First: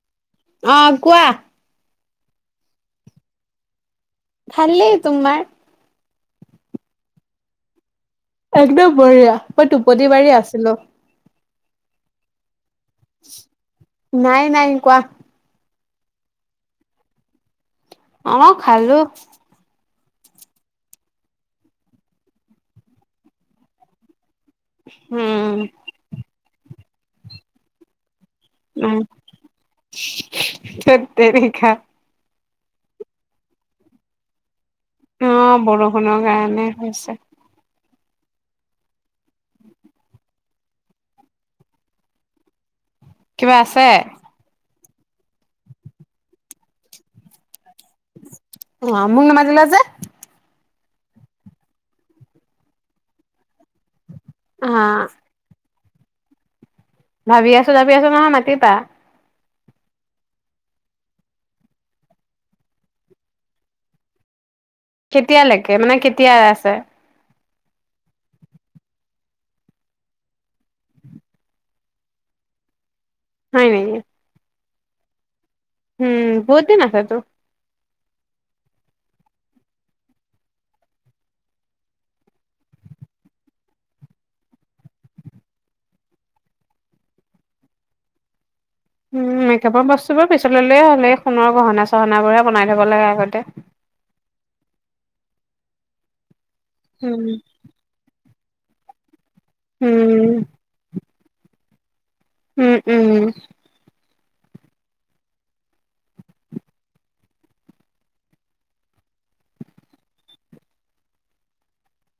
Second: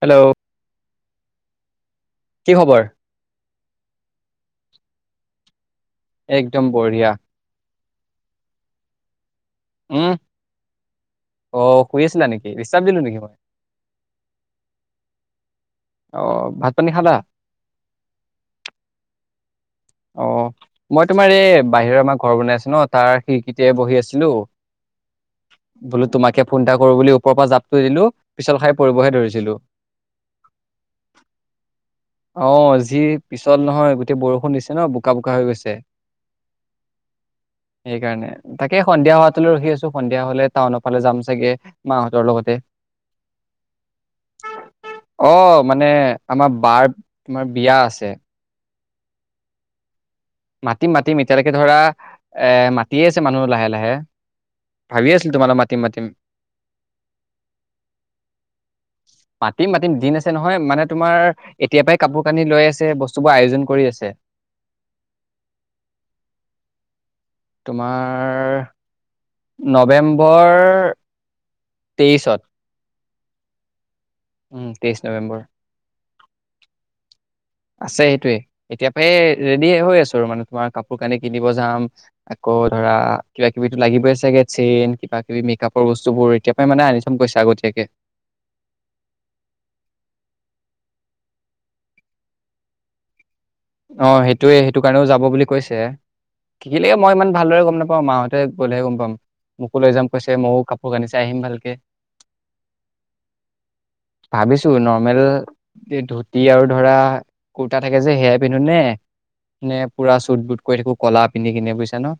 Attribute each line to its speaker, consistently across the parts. Speaker 1: Hello.
Speaker 2: অ', কোৱা।
Speaker 1: কি খবৰ?
Speaker 2: ভালেই, ‌ তোমাৰ?
Speaker 1: একদম বঢ়িয়া।
Speaker 2: একদম বঢ়িয়া। মই
Speaker 1: উম,
Speaker 2: টোপনি মাৰি আছিলো।
Speaker 1: অ' শুই আছিলা নেকি? ডিষ্টাৰ্ব দিলো নেকি মই?
Speaker 2: নাই নাই কোৱা।
Speaker 1: আহ ভাত পানী খালা?
Speaker 2: অ' খালো।
Speaker 1: অ' মই তোমাৰ এই বাহিৰৰ আমাৰ ঘৰ বনাই আছো ন তাৰ [unintelligible] বহি আছিলো।
Speaker 2: উম
Speaker 1: বোলো তোমাকে ফোন টা কৰো বুলি ওপৰ পৰা জাপটো দিলো। পিছল খাই
Speaker 2: উম,
Speaker 1: পৰিবহে ধৰিছিলো।
Speaker 2: ধেত তেৰিকা।
Speaker 1: অ' যি পিছল নহয়, গোটেই বৰষুণ নিচি
Speaker 2: অ' বৰষুণৰ কাৰণে হৈছে।
Speaker 1: সেইকাৰণে, তাকে সন্ধিয়া হোৱটো ৰখি আছো সন্ধিয়া হ'লে টাউনৰ ফালে যাম চাগে মাহঁতৰ লগতে।
Speaker 2: কিবা আছে?
Speaker 1: অ' মানে আমাৰ বাৰ তোমাৰ বিয়া আছে।
Speaker 2: অ মোক নামাতিলাজে?
Speaker 1: মাতিম মাতিম এতিয়ালৈকে ধৰা এ মায়ে আছে মানুহ লাহে লাহে।
Speaker 2: অ
Speaker 1: [unintelligible] ভাবি আছিল তোমা মাতিম মাতিম।
Speaker 2: ভাবি আছো ভাবি আছো নহয় মাতিবা।
Speaker 1: মাতিম মাতিম দিন আছে নহয় মানে তোমাৰ এতিয়াৰ পৰাই কাপোৰ কানি লৈ আছে বস্তুবোৰ আয়োজন কৰি আছে।
Speaker 2: কেতিয়ালৈকে মানে কেতিয়া আছে?
Speaker 1: তোমাৰ নৱেম্বৰ তেইছত।
Speaker 2: হয় নেকি?
Speaker 1: উম তেইছ নৱেম্বৰ।
Speaker 2: উম বহুত দিন আছেতো।
Speaker 1: আছে সেইটোৱে এতিয়াৰ পৰাই ৰেডি হৈ আছো আৰু মানে তোমাৰ কাপোৰ কানি কিনিব যাম। আকৌ ধৰা কিবা কিবিটো লাগিবই চাগে চেইন কিবা কিবি মেকআপৰ বস্তুবোৰ এতিাৰ পৰাই মানে আনি চম কইছা আগতীয়াকে।
Speaker 2: উ মেকআপৰ বস্তুবোৰ পিছললেয়ে হ'ল এই সোণৰ গহনা চহনাবোৰে বনাই থব লাগে আগতে।
Speaker 1: অ সেইটোৱে সেইটো কাৰণেও যাব বুলি কৈছে। মই ইমান
Speaker 2: উম
Speaker 1: ভালদৰে গম নাপাওঁ মাহতে ত গলে গম পাম। মোকো লৈ যাম
Speaker 2: উম
Speaker 1: কৈছে মইয়ো কাপোৰ কানিছে চাই আহিম ভালকে।
Speaker 2: উম উম।
Speaker 1: ভাবিছো নৰ্মেল ধুতি আৰু ধৰা কুৰ্তা থাকে যে সেয়াই পিন্ধো নে নে পুৰা চুট বুট কৰি থাকো ক'লা পিন্ধি কিনে বুজছা ন?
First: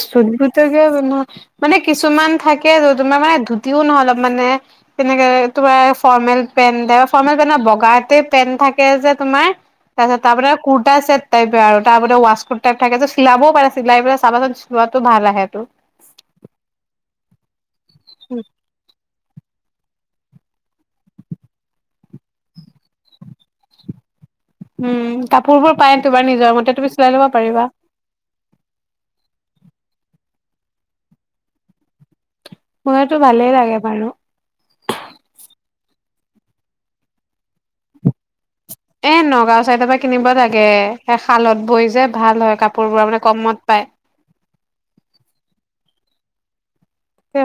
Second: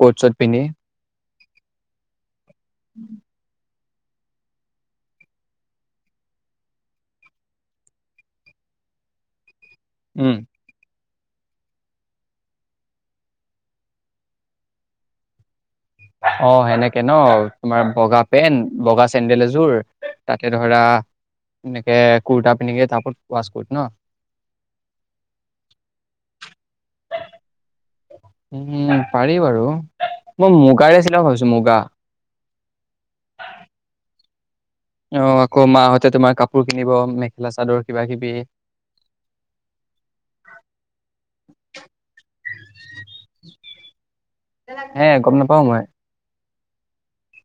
Speaker 1: কোট চোট পিন্ধি
Speaker 2: মানে কিছুমান থাকে আৰু তোমাৰ মানে ধুতিও নহয় মানে তোমাৰ ৰ্ফমেল পেন্ট বগাতে পেন্ট থাকে যে তোমাৰ তাৰপাছত তাপ
Speaker 1: উম
Speaker 2: পৰা কুৰা টাইপ আৰু তাৰ ৱাছকোট টাইপ থাকে যে চিলাবও পাৰে চিলাই পেলাই [unintelligible] চিলিৱাতটো ভাল আহেটো।
Speaker 1: অ হেনেকে ন? তোমাৰ বগা পেন্ট বগা চেণ্ডেল এযোৰ তাতে ধৰা এনেকে কুুৰ্তা পিন্ধি তাৰ ওপৰত ৱাচ কোট ন?
Speaker 2: উম কাপোৰ বোৰপায় তোমাৰ নিজৰ মতে তুমি চিলাই ল'ব পাৰিবা।
Speaker 1: উম পাৰি বাৰু মই মুগাৰে চিলাও ভাবিছো মুগা।
Speaker 2: মোৰতো ভালেই লাগে বাৰু।
Speaker 1: অ আকৌ মাহতে তোমাৰ কাপোৰ কিনিব মেখেলা চাদৰ কিবা কিবি।
Speaker 2: এ নগাঁও চাইডৰ পৰা কিনিব লাগে সেই শালত বৈ যে ভাল হয় কাপোৰবোৰ মানে কমত পায়।
Speaker 1: হে গম নাপাও মই।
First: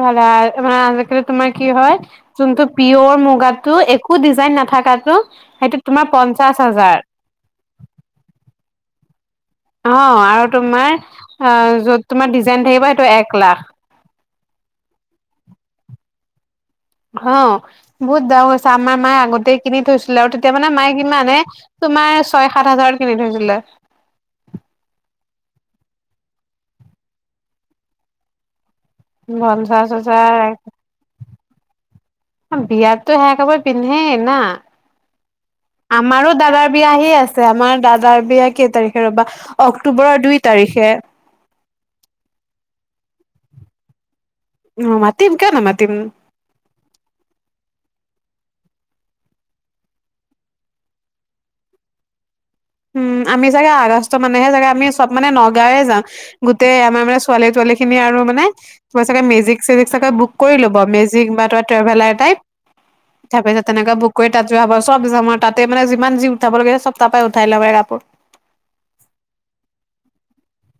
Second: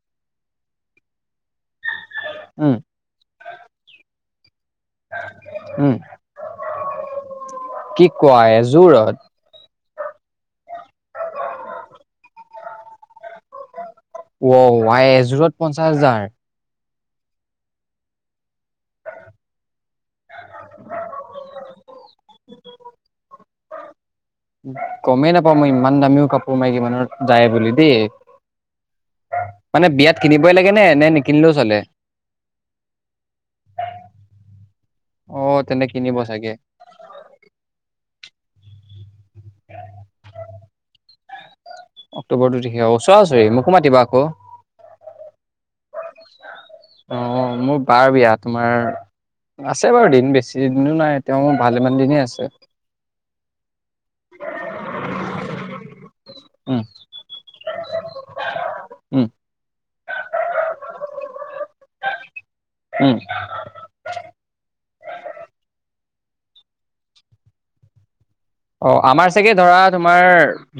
Speaker 2: ভালে মানে আজিকালি তোমাৰ কি হয় যোনটো
Speaker 1: উম,
Speaker 2: পিয়ৰ মুগাটো এক একো ডিজাইন না নাথাকাটো সেইটোত
Speaker 1: উম,
Speaker 2: তোমাৰ পঞ্চাশ হাজাৰ।
Speaker 1: কি কোৱা এযোৰত
Speaker 2: অ' আৰু তোমাৰ অ' য'ত তোমাৰ ডিজাইন ডিজাইন থাকিব সেইটো এক লাখ।
Speaker 1: অ' আই এযোৰত পঞ্চাশ হাজাৰ।
Speaker 2: অ' বহুত দাম হৈছে আমাৰ মায়ে আগতে কিনি থৈছিলে আৰু তেতিয়া মানে মায়ে কিমানে তোমাৰ ছয় সাত হাজাৰত কিনি থৈছিলে।
Speaker 1: গমেই নাপাওঁ মই ইমান দামীও কাপোৰ মাইকী মানুহৰ যায় বুলি দেই।
Speaker 2: পঞ্চাশ
Speaker 1: মানে বিয়াত কিনিবই লাগে নে-নে নিকি নিকিনিলেও চলে?
Speaker 2: বিয়াতো সেয়া কাপোৰ পিন্ধেই না,
Speaker 1: অ' তেন্তে কিনিব
Speaker 2: আমাৰো
Speaker 1: চাগে
Speaker 2: দাদাৰ বিয়া আহি আছে আমাৰ দাদাৰ বিয়া কেই তাৰিখে ৰ'বা অক্টোবৰৰ দুই তাৰিখে।
Speaker 1: অক্টোবৰৰ দুই তাৰিখে, ওচৰা ওচৰি মোকো মাতিবা আকৌ।
Speaker 2: উম, মাতিম কিয় নামাতিম।
Speaker 1: অ' মোৰ বাৰ বিয়া তোমাৰ আছে বাৰু দিন বেছি দিনো নাই তেওঁ ভালেমান দিনেই আছে।
Speaker 2: উম আমি চাগে আগষ্ট মানেহে চাগে আমি চব মানে নগাঁওৱে যাওঁ গোটেই
Speaker 1: উম,
Speaker 2: আমাৰ মানে ছোৱালী তোৱালী খিনি আৰু মানে তোমাৰ চাগে
Speaker 1: উম,
Speaker 2: মেজিক চেজিক চাগে বুক কৰি ল'ব মেজিক বা ত ট্ৰেভেলাৰ টাইপ
Speaker 1: উম।
Speaker 2: তাৰ পিছত তেনেকে বুক কৰি তাত যোৱা হব চব যাম আৰু তাতে মানে আৰু যি ইমান যি উঠাব লাগে চব তাৰ পাই খাই ল। [unintelligible]
Speaker 1: অ' আমাৰ চাগে ধৰা তোমাৰ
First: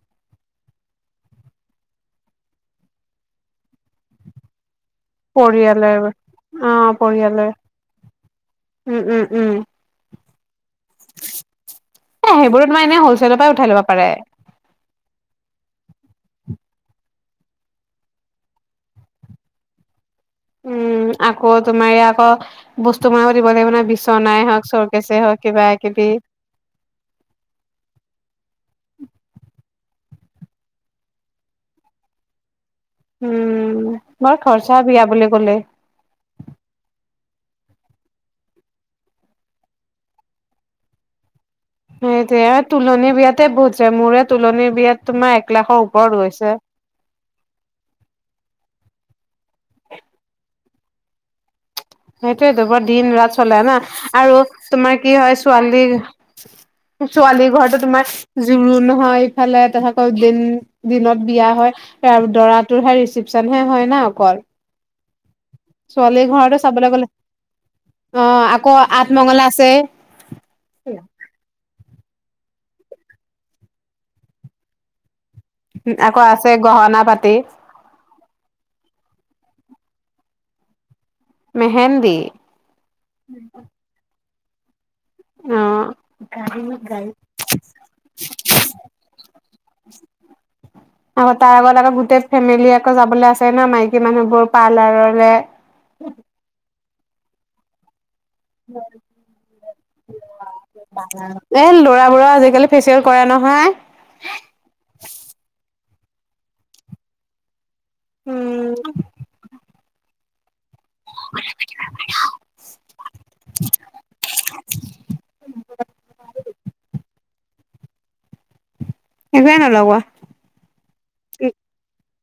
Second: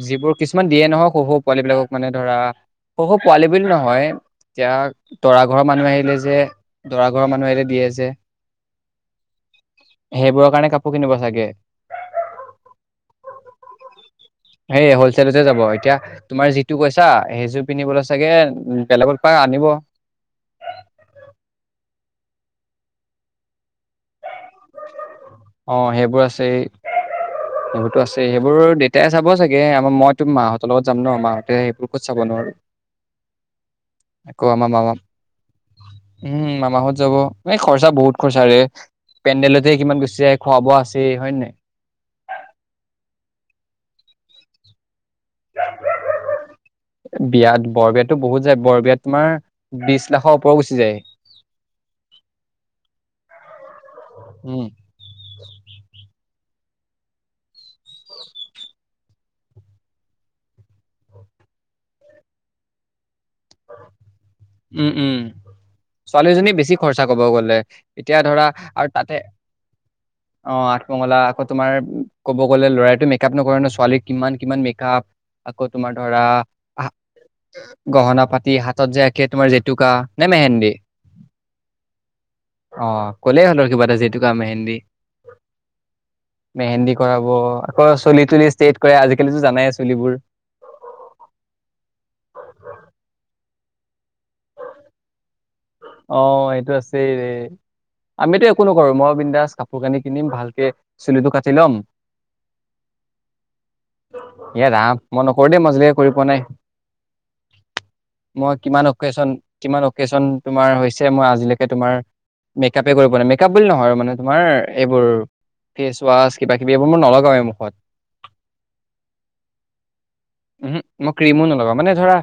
Speaker 1: যিবোৰ কিছুমান দিয়ে নহয় সৰু-সৰু পোৱালী বিলাকক মানে ধৰা সৰু-সৰু পোৱালি বুলি নহয় এতিয়া দৰা ঘৰৰ মানুহ
Speaker 2: পৰিয়ালৰ
Speaker 1: আহিলে যে
Speaker 2: অ',
Speaker 1: দৰা ঘৰৰ মানুহ
Speaker 2: পৰিয়ালৰ
Speaker 1: আহিলে দিয়ে যে
Speaker 2: উম, উম, উম,
Speaker 1: সেইবোৰৰ কাৰণে কাপোৰ কিনিব চাগে।
Speaker 2: এ সেইবোৰো তোমাৰ এনে হলচেলৰ পৰাই উঠাই ল'ব পাৰে।
Speaker 1: সেইয়ে হলচেলতে যাব এতিয়া তোমাৰ যিটো কৈছা সেইযোৰ পিন্ধিবলৈ চাগে বেলেগৰ পৰাই আনিব।
Speaker 2: উম, আকৌ তোমাৰ ইয়া আকৌ বস্তু [unintelligible] দিব লাগিব নহয় বিচনাই হওক [unintelligible]
Speaker 1: অ' সেইবোৰ আছে সেইবোৰতো আছে সেইবোৰ দেত তে চাব চাগে আমাৰ মইতো মাহঁতৰ লগত যাম ন মাহঁতে সেইবোৰ ক'ত চাব নো আৰু।
Speaker 2: উম, বৰ খৰচা বিয়া বুলি কলে।
Speaker 1: এ' খৰচা বহুত খৰচা ৰে পেণ্ডেলতে কিমান গৈছে [unintelligible] খোৱা বোৱা আছৈ হয় নায়।
Speaker 2: সেইটোয়ে আৰু তুলনি বিয়াতে বহুত যায় মোৰে তুলনি বিয়াত তোমাৰ এক লাখৰ ওপৰত গৈছে।
Speaker 1: বিয়াত, বৰবিয়াত তো বহুত যায়, বৰবিয়াত তোমাৰ, বিছ লাখৰ ওপৰ গুচি যায়।
Speaker 2: সেইটোৱে তো বৰ দিন-ৰাত চলে ন আৰু
Speaker 1: উম
Speaker 2: তোমাৰ কি হয় ছোৱালীৰ। ছোৱালীৰ ঘৰতো তোমাৰ জোৰোণ হয়, ইফালে তাৰপিছতক দিন, দিনত বিয়া হয়, দৰাটোৰহে ৰেচিপ। ৰিচিভচনহে হয় ন অকল?
Speaker 1: উম উম
Speaker 2: ছোৱালী
Speaker 1: ছোৱালীজনী
Speaker 2: ঘৰ।
Speaker 1: বেছি খৰচা ক'ব গ'লে এতিয়া ধৰা আৰু তাতে
Speaker 2: আঠমঙলা আছে
Speaker 1: অ আঠমঙলা আকৌ তোমাৰ ক'ব গ'লে ল'ৰাইতো মেকআপ নকৰে, ন ছোৱালী কিমান কিমান মেকআপ। আকৌ তোমাৰ
Speaker 2: আকৌ
Speaker 1: ধৰা
Speaker 2: আছে গহনা পাতি
Speaker 1: গহনা পাতি হাতত যে আকে তোমাৰ জেতুকা নে মেহেন্দী।
Speaker 2: মেহেন্দি
Speaker 1: অ' ক'লেই সিহঁতৰ কিবা এটা যি টোকা, মেহেন্দী।
Speaker 2: অ
Speaker 1: মেহেন্দী কৰাব আকৌ চুলি তুলি ষ্টেট কৰে আজিকালি জানাই চুলিবোৰ
Speaker 2: আকৌ তাৰ আগত আকৌ গোটেই ফেমিলি আকৌ যাবলৈ আছে ন মাইকী মানুহবোৰ পাৰ্লাৰৰে
Speaker 1: অ', সেইটো আছে [unintelligible] আমিতো একো নকৰোঁ মই বিন্দাচ কাপোৰ কানি কিনিম ভালকে চুলিটো কাটি‌
Speaker 2: এ
Speaker 1: ল'ম,
Speaker 2: ল'ৰাবোৰৰ আজিকালি ফেচিয়েল কৰে নহয়
Speaker 1: ‌ ইয়ে ৰাম, মই নকৰোঁ দেই। কৰি পোৱা নাই। মই
Speaker 2: উম
Speaker 1: কিমান অকেশচন কিমান কেশচন। তোমাৰ হৈছে ছে মই আজিলৈকে তোমাৰ মেকআপে কৰি পোৱা নাই মেকআপ বুলি নহয়, মানে তোমাৰ এইবোৰ ফেচ ৱাচ কিবা কিবি এইবোৰ মই নলগাওঁ এই মুখত।
Speaker 2: একোৱে নলগোৱা
Speaker 1: উ মই ক্ৰীমও নলগাওঁ মানে ধৰা।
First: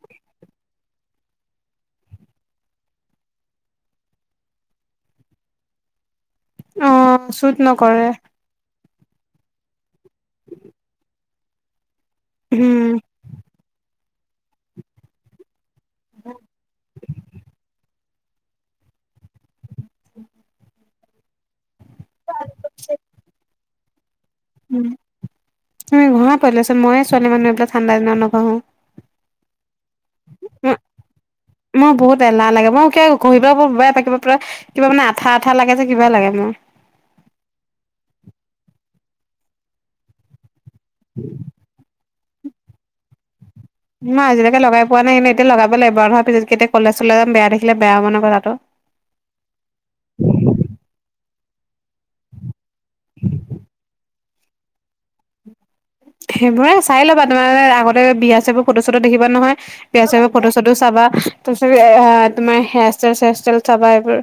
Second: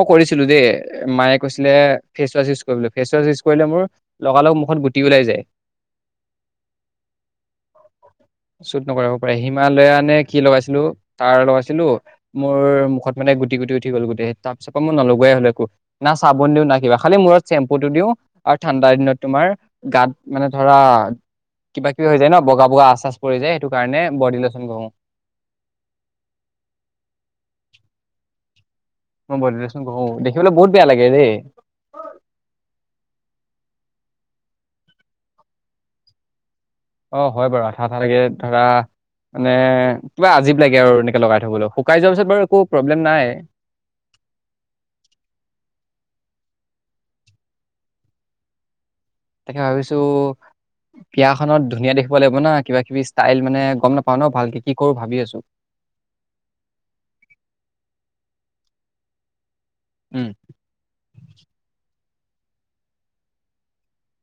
Speaker 1: মই কৰিছিলো দেই মায়ে কৈছিলে face wash use face one use কৰিলে মোৰ লগা লগ মুখত গুটি ওলাই যায়।
Speaker 2: অ চুট নকৰে
Speaker 1: চুট নকৰে হ'ব পাৰে৷ হিমালয়া নে কি লগাইছিলো তাৰ লগাইছিলো। মোৰ
Speaker 2: উম
Speaker 1: মুখত মানে গুটি গুটি উট্ উঠি গ'ল গোটেই তাৰ পিছত মই নলগোৱাই হ'লো একো। না চাবোন দিওঁ না কিবা খালি মূৰত টো দিওঁ আৰু ঠাণ্ডা দিনত তোমাৰ গাত মানে ধৰা। কিবা কিবি হৈ যায় ন বগা বগা আচ চাছ পৰি যায়। সেটো কাৰণে বডি লোচন
Speaker 2: উম
Speaker 1: ঘঁহো
Speaker 2: তুমি ঘহা পৰিলাচোন মই ছোৱালী মানুহ এইবিলাক ঠাণ্ডা দিনত নঘহো
Speaker 1: মই বডিলো
Speaker 2: মই বহুত এলাহ লাগে মই কিয় ঘহিম [unintelligible] পুৰা কিবা মানে আঠা আঠা লাগে যে কিবাই লাগে মোৰ
Speaker 1: অ 'হয় বাৰু, আঠা আঠা লাগে ধৰা মানে কিবা আজি লাগে আৰু এনেক লগাই থবলৈ শুকাই যোৱাৰ পিছত ক একো প্ৰব্লেম নাই
Speaker 2: মই আজিলৈকে লগাই পোৱা নাই ন এতিয়া লগাবলৈাগ এবাৰ নহোৱাৰ পিছত কেতিয়া কলেজ চলৈলে যাম বেয়া দেখিলে বেয়া হ'ব নহয় কথাটো।
Speaker 1: তাকে ভাবিছো বিয়াখনত ধুনীয়া দেখিব লাগিব না কিবা কিবি ষ্টাইল মানে গম নাপাওঁ ন ভালকে কি কৰো ভাবি আছো।
Speaker 2: সেইবোৰে চাই ল'বা। তোমাৰ আগতে বিয়া চবোৰ ফটো চটো দেখিবা নহয়। পেয়াচেভ
Speaker 1: উম
Speaker 2: ফটো চটো চাবা তাৰ পিছত এ তোমাৰ হেয়াৰ ষ্টাইল চেয়াৰ ষ্টাইল চাবা এইবোৰ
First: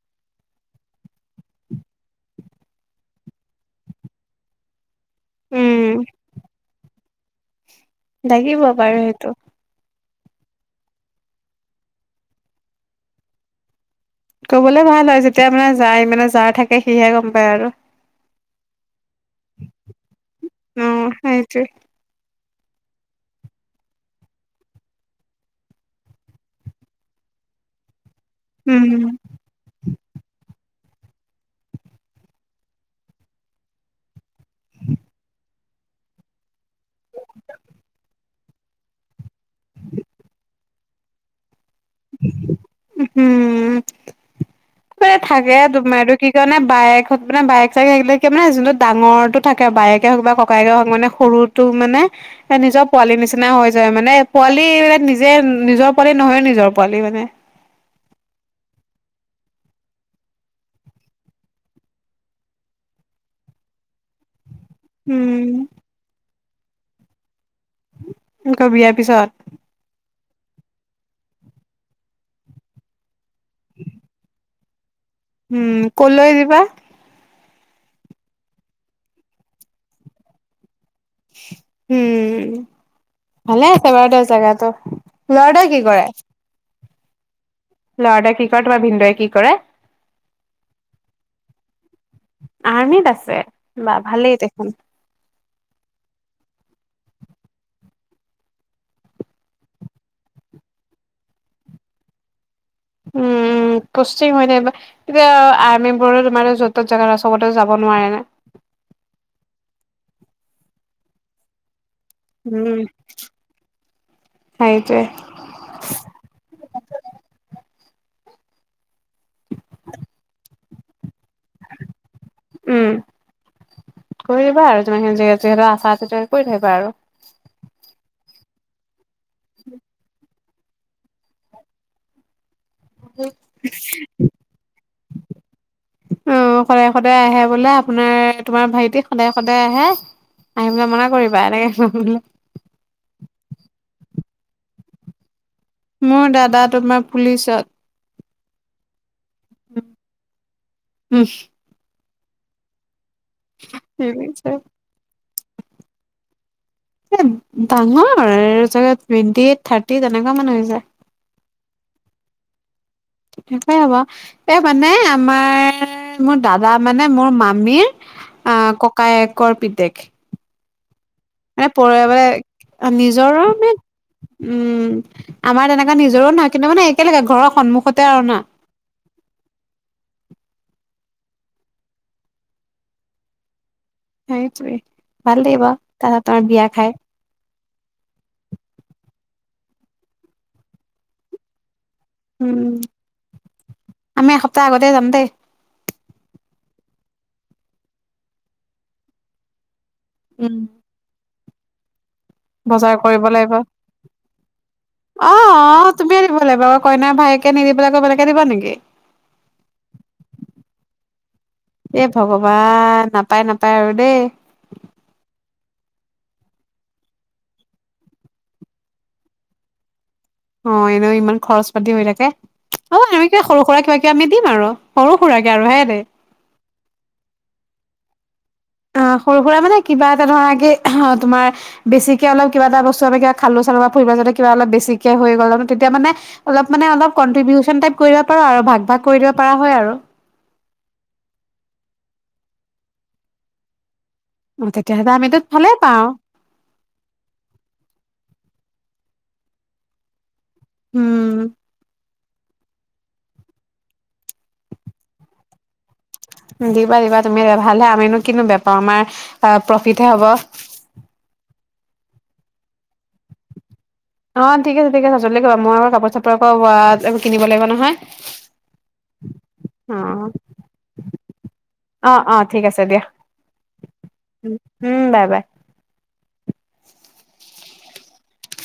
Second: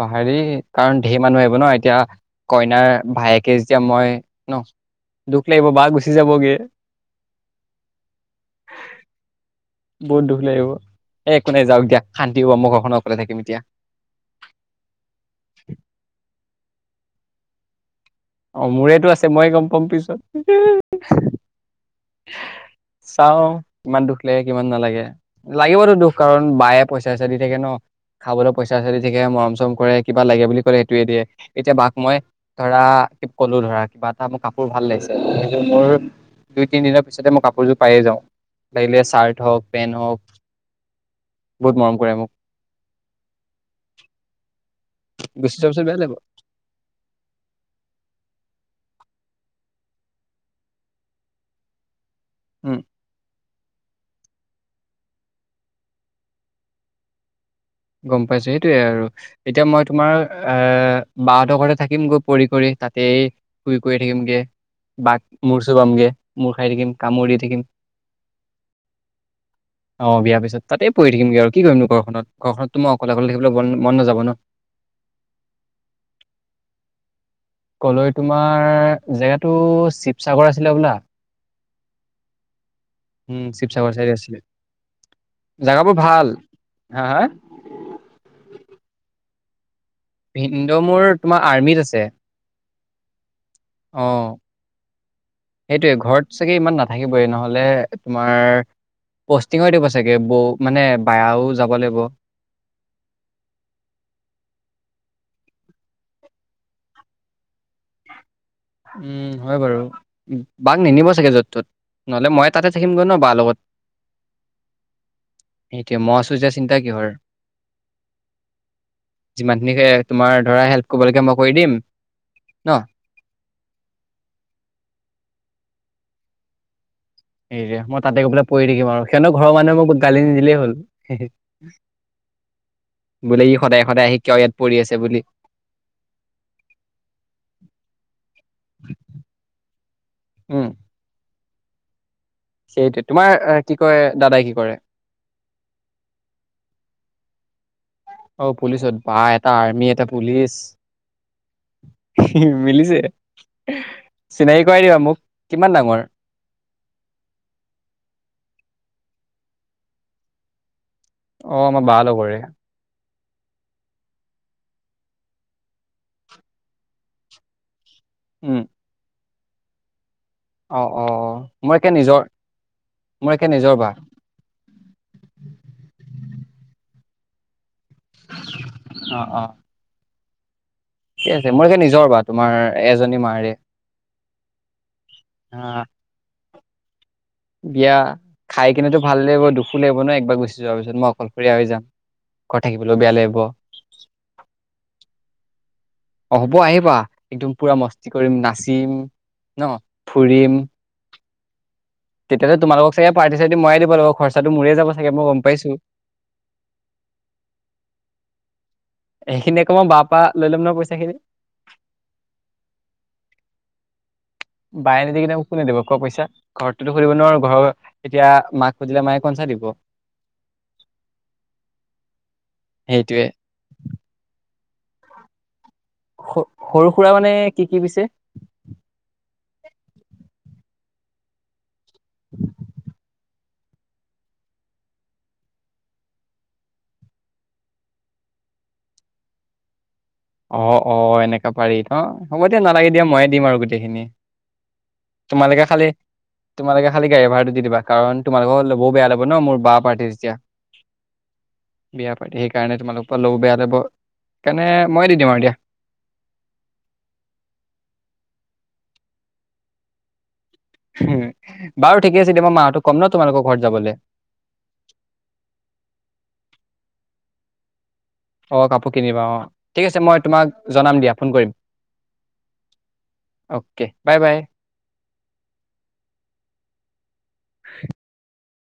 Speaker 1: পাহাৰৰি কাৰণ ঢেৰ মানুহ আহিব ন এতিয়া কইনাৰ ভায়েকে যেতিয়া মই ন দুখ লাগিব
Speaker 2: উম
Speaker 1: বা গুচি যাবগে।
Speaker 2: লাগিব বাৰু সেইটো
Speaker 1: বহুত দুখ লাগিব এ একো নাই যাওক দিয়া শান্তি হব মো ঘৰখনত অকলে থাকিম এতিয়া।
Speaker 2: ক'বলে ভাল হয়। যেতিয়া মানে যাৰ মানে যাৰ থাকে সিহে ক'ম বাৰ
Speaker 1: অ মোৰেতটো আছে মই গম পাম পিছত
Speaker 2: অ সেইটোৱে
Speaker 1: চাও কিমান দুখ লাগে কিমান নালাগে লাগিবতো দুখ কাৰণ বায়ে পইচা চইচা দি থাকে ন। খাবলৈ পইচা
Speaker 2: উম
Speaker 1: চইচা দি থাকে মৰম চৰম কৰে কিবা লাগে বুলি ক'লে সেইটোৱে দিয়ে। এতিয়া বাাক মই ধৰা কলো ধৰা কিবা এটা মোৰ কাপোৰ ভাল লাগিছে। মোৰ দুই তিনিদিনৰ পিছতে মই কাপোৰযোৰ পায়ে যাওঁ। লাগিলে চাৰ্ট হওঁক পেণ্ট হওক বহুত মৰম কৰে মোক
Speaker 2: উম ই
Speaker 1: গুচি
Speaker 2: থাকে
Speaker 1: যোৱাৰ পিছত বেয়া
Speaker 2: তোমাৰ
Speaker 1: লাগিব
Speaker 2: এইটো কি কাৰণে বাইকত মানে বাইক চাইে থাকিলে মানে যোনত ডাঙৰটো থাকে বায়েকে হওক বা ককেকে হওক মানে সৰুটো মানে এ
Speaker 1: উম
Speaker 2: নিজৰ পোৱালি নিচিনা হৈ যে মানে পোৱালি মানে নিজে নিজৰ পোৱালি নহয় নিজৰ পোৱালি মানে।
Speaker 1: গম পাইছো। সেইটোয়ে আৰু এতিয়া মই তোমাৰ আহ বাহঁতৰ ঘতে থাকিম গৈ পৰি কৰি তাতেই শুই কৰি থাকিমগে। বাক
Speaker 2: উম
Speaker 1: মুৰ্চুবাম গে মূৰ খাই থাকিম কামু দি থাকিম
Speaker 2: এনেক বিয়াৰ পিছত
Speaker 1: অঁ বিয়াৰ পিছত তাতে প়ৰি থাকিমগৈ আৰু কি কৰিনো ঘৰখনত ঘৰখনততো লগ ল থাকিবলৈ মন মন নাযাব ন
Speaker 2: উম কোলৈ দিবা
Speaker 1: কলৈ তোমাৰ জেগাতটো শিৱসাগৰ আছিলে হবলা
Speaker 2: উম
Speaker 1: উম
Speaker 2: ভালে
Speaker 1: শিৱসাগৰ
Speaker 2: আছে
Speaker 1: চাইডে
Speaker 2: বাৰু দে
Speaker 1: আছিলে
Speaker 2: জেগাটো লৰাটোৱে কি
Speaker 1: জেগাবোৰ
Speaker 2: কৰে,?
Speaker 1: ভাল হা হা
Speaker 2: ল'ৰাটোৱে কি কৰে, তোমাৰ ভিনদুৱাইে কি কৰে।
Speaker 1: ভিন্দো মোৰ তোমাৰ আৰ্মিত আছে।
Speaker 2: আৰ্মিত আছে। ছে বা ভালেই দেখোন।
Speaker 1: সেইটোৱে ঘৰত চাগে ইমান নাথাকিবই নহলে, তোমাৰ পষ্টিঙৰ দিব চাগে বৌ মানে বাইয়াও যাব লাগিব।
Speaker 2: উম, উম কষ্টিঙ হয় দে বা এতিয়া আৰ্মিবোৰ তোমাৰ য'ত ত'ত জেগা চবতে যাব নোৱাৰে নে।
Speaker 1: উম হয় বাৰু, বাক নেনিব চাগে য'ত ত'ত? নহলে মই তাতে
Speaker 2: উম
Speaker 1: থাকিম গৈ ন বাৰ লগত,
Speaker 2: সেইটোৱে
Speaker 1: সেইটোৱে মই আছো যেতিয়া চিন্তা কিহৰ? যিমানখিনি যায় আৰু, তোমাৰ ধৰা হেল্প। ক'ব লগিয়া মই। ভৈ দিম নহ।
Speaker 2: উম কৰি দিবা আৰু যিমানখিনি যিহেতু ইয়াতে আছা কৰি থাকিবা আৰু।
Speaker 1: সে মই তাতে গৈ পেলাই পৰি থাকিম আৰু, সিহনতৰ ঘৰৰ মানুহে মোক গালি নিদিলেই হ'ল। বোলে ই সদায় সদায় আহি কিয় ইয়াত পৰি আছে বুলি
Speaker 2: অহ সদায় -সদায় আহে বোলে আপোনাৰ তোমাৰ ভাইটি, সদায় -সদায় আহে
Speaker 1: উম।
Speaker 2: আহিবলৈ মানা কৰিবা। বাৰে।
Speaker 1: সেইটোৱে, তোমাৰ কি কয় দাদাই কি কৰে?
Speaker 2: মোৰ দাদা, তোমাৰ পুলিচত।
Speaker 1: অ পুলিচত। বা এটা আৰ্মি, এটা পুলিচ।
Speaker 2: উম
Speaker 1: মিলিছে। চিনাকি কৰাই দিবা মোক। কিমান ডাঙৰ?
Speaker 2: এ ডাঙৰ চাগে টুৱেণ্টি এইট, থাৰ্টি তেনেকুৱা মান হৈ যায়।
Speaker 1: অ আমাৰ বাৰ লগৰে।
Speaker 2: এ মানে আমাৰ, মোৰ দাদা মানে মোৰ মামীৰ।
Speaker 1: উম
Speaker 2: অ ককায়েক। কৰপিতেক।
Speaker 1: অ। অ অ
Speaker 2: মানে
Speaker 1: মোৰ একে
Speaker 2: পৰৰ মে
Speaker 1: নিজৰ মোৰ
Speaker 2: নিজৰো
Speaker 1: একে
Speaker 2: ম
Speaker 1: নিজৰ বা
Speaker 2: উম আমাৰ তেনেকুৱা নিজৰো নহয়, কিন্তু মানে। একেলগে ঘৰৰ সন্মুখত। উ তেৰণা।
Speaker 1: ঠিক আছে, মোৰ একে নিজৰ বা তোমাৰ এজনী মাৰে।
Speaker 2: সেই। ভাল লাগিব
Speaker 1: আহ
Speaker 2: তাঁহতৰ বিয়া। খাই।
Speaker 1: বিয়া খাই কিনোতো ভাল লাগিব, দুখো লাগিব ন একবাৰ গুচি যোৱাৰ পিছত মই অকলশৰীয়া হৈ যাম।
Speaker 2: উম,
Speaker 1: ঘৰত থাকিবলৈও বেয়া লাগিব
Speaker 2: আমি এসপ্তাহ আগতে যাম দেই।
Speaker 1: অ হ'ব আহিবা একদোম পুৰা মষ্টি কৰিম, নাচিম নহ। ফুৰিম। তেতিয়াতো তোমালোকক
Speaker 2: বজাৰ
Speaker 1: চাগে
Speaker 2: কৰিব
Speaker 1: পাৰ্টি
Speaker 2: লাগিব,
Speaker 1: চাৰ্টি ময়ে দিব লাগিব খৰচাটো মোৰে যাব চাগে মই
Speaker 2: অ
Speaker 1: গম পাইছো
Speaker 2: -অহ তুমিয়ে দিব লাগিব আকৌ কইনাৰ ভায়েকে নিদিবলৈ আকৌ বেলেকে দিব নেকি!
Speaker 1: সেইখিনি আকৌ মই বাৰ পৰা লৈ ল'ম ন পইচাখিনি
Speaker 2: এ ভগৱান নাপায় নাপায় আৰু এই
Speaker 1: বায়ে নিদিলে মোক কোনে দিব কোৱা পইচা? ঘৰততোতো [unintelligible] নোৱাৰোঁ, ঘৰৰ, এতিয়া মাক খুজিলে মায়ে কোনচা দিব?
Speaker 2: অ', এনে ইমান খৰচ পাতি হৈ থাকে। অ
Speaker 1: সেইটোৱে
Speaker 2: এনেকে সৰু সুৰা কিবা কিবি আমি দিম আৰু সৰু সুৰাকে আৰু হেই
Speaker 1: স-সৰু সুৰা মানে কি কি পিছে?
Speaker 2: সৰু সুৰা মানে কিবা এটা ধৰা কি অ, তোমাৰ বেছিকে অলপ কিবা এটা বস্তু [unintelligible] খালো চালো বা ফুৰিব যদি কিবা অলপ বেছিকে হৈ গ'ল, তেতিয়া মানে অলপ মানে অলপ কনট্ৰিবিউচন টাইপ কৰিব পাৰা আৰু, ভাগ ভাগ কৰি দিব পাৰা হয় আৰু
Speaker 1: অ', অ, এনেকে পাৰি ন? হ'ব দিয়া, নালাগে দিয়া ময়ে দিম আৰু গোটেইখিনি।
Speaker 2: অ তেতিয়াহ'লে আমিতো
Speaker 1: তোমালোকে
Speaker 2: ভালে
Speaker 1: খালি,
Speaker 2: পাওঁ
Speaker 1: তোমালোকে খালি গাড়ী ভাড়াটো দি দিবা। কাৰণ তোমালোকৰ লবও বেয়া লাগ হব ন মোৰ বা পাৰ্টি যেতিয়া।
Speaker 2: উম
Speaker 1: বিয়া পাৰ্টি, সেইকাৰণে তোমালোকৰ পৰা লবও বেয়া লাগিব, সেই কাৰণে ময়ে দি দিওঁ আৰু দিয়া।
Speaker 2: দিবা, দিবা, তুমিয়ে দিবা, ভাল হে আমিনো কিনো বেয়াপাওঁ, আমাৰ প্ৰফিটহে হ'ব।
Speaker 1: উ, বাৰু ঠিকে আছে এতিয়া, মই মাহঁতক ক'ম ন তোমালোকৰ ঘৰত যাবলৈ।
Speaker 2: অ, ঠিক আছে, ঠিক আছে, জলদি কৰা, মই আও কাপোৰ চাপোৰ আকৌ কিনিব লাগিব নহয়।
Speaker 1: অ, কাপোৰ কিনিবা অ, ঠিক
Speaker 2: অ
Speaker 1: আছে মই তোমাক জনাম দিয়া, ফোন কৰিম।
Speaker 2: অ অ ঠিক আছে দিয়া
Speaker 1: অ'কে, বাই বাই।
Speaker 2: উম বাই বাই
Speaker 1: [inaudible]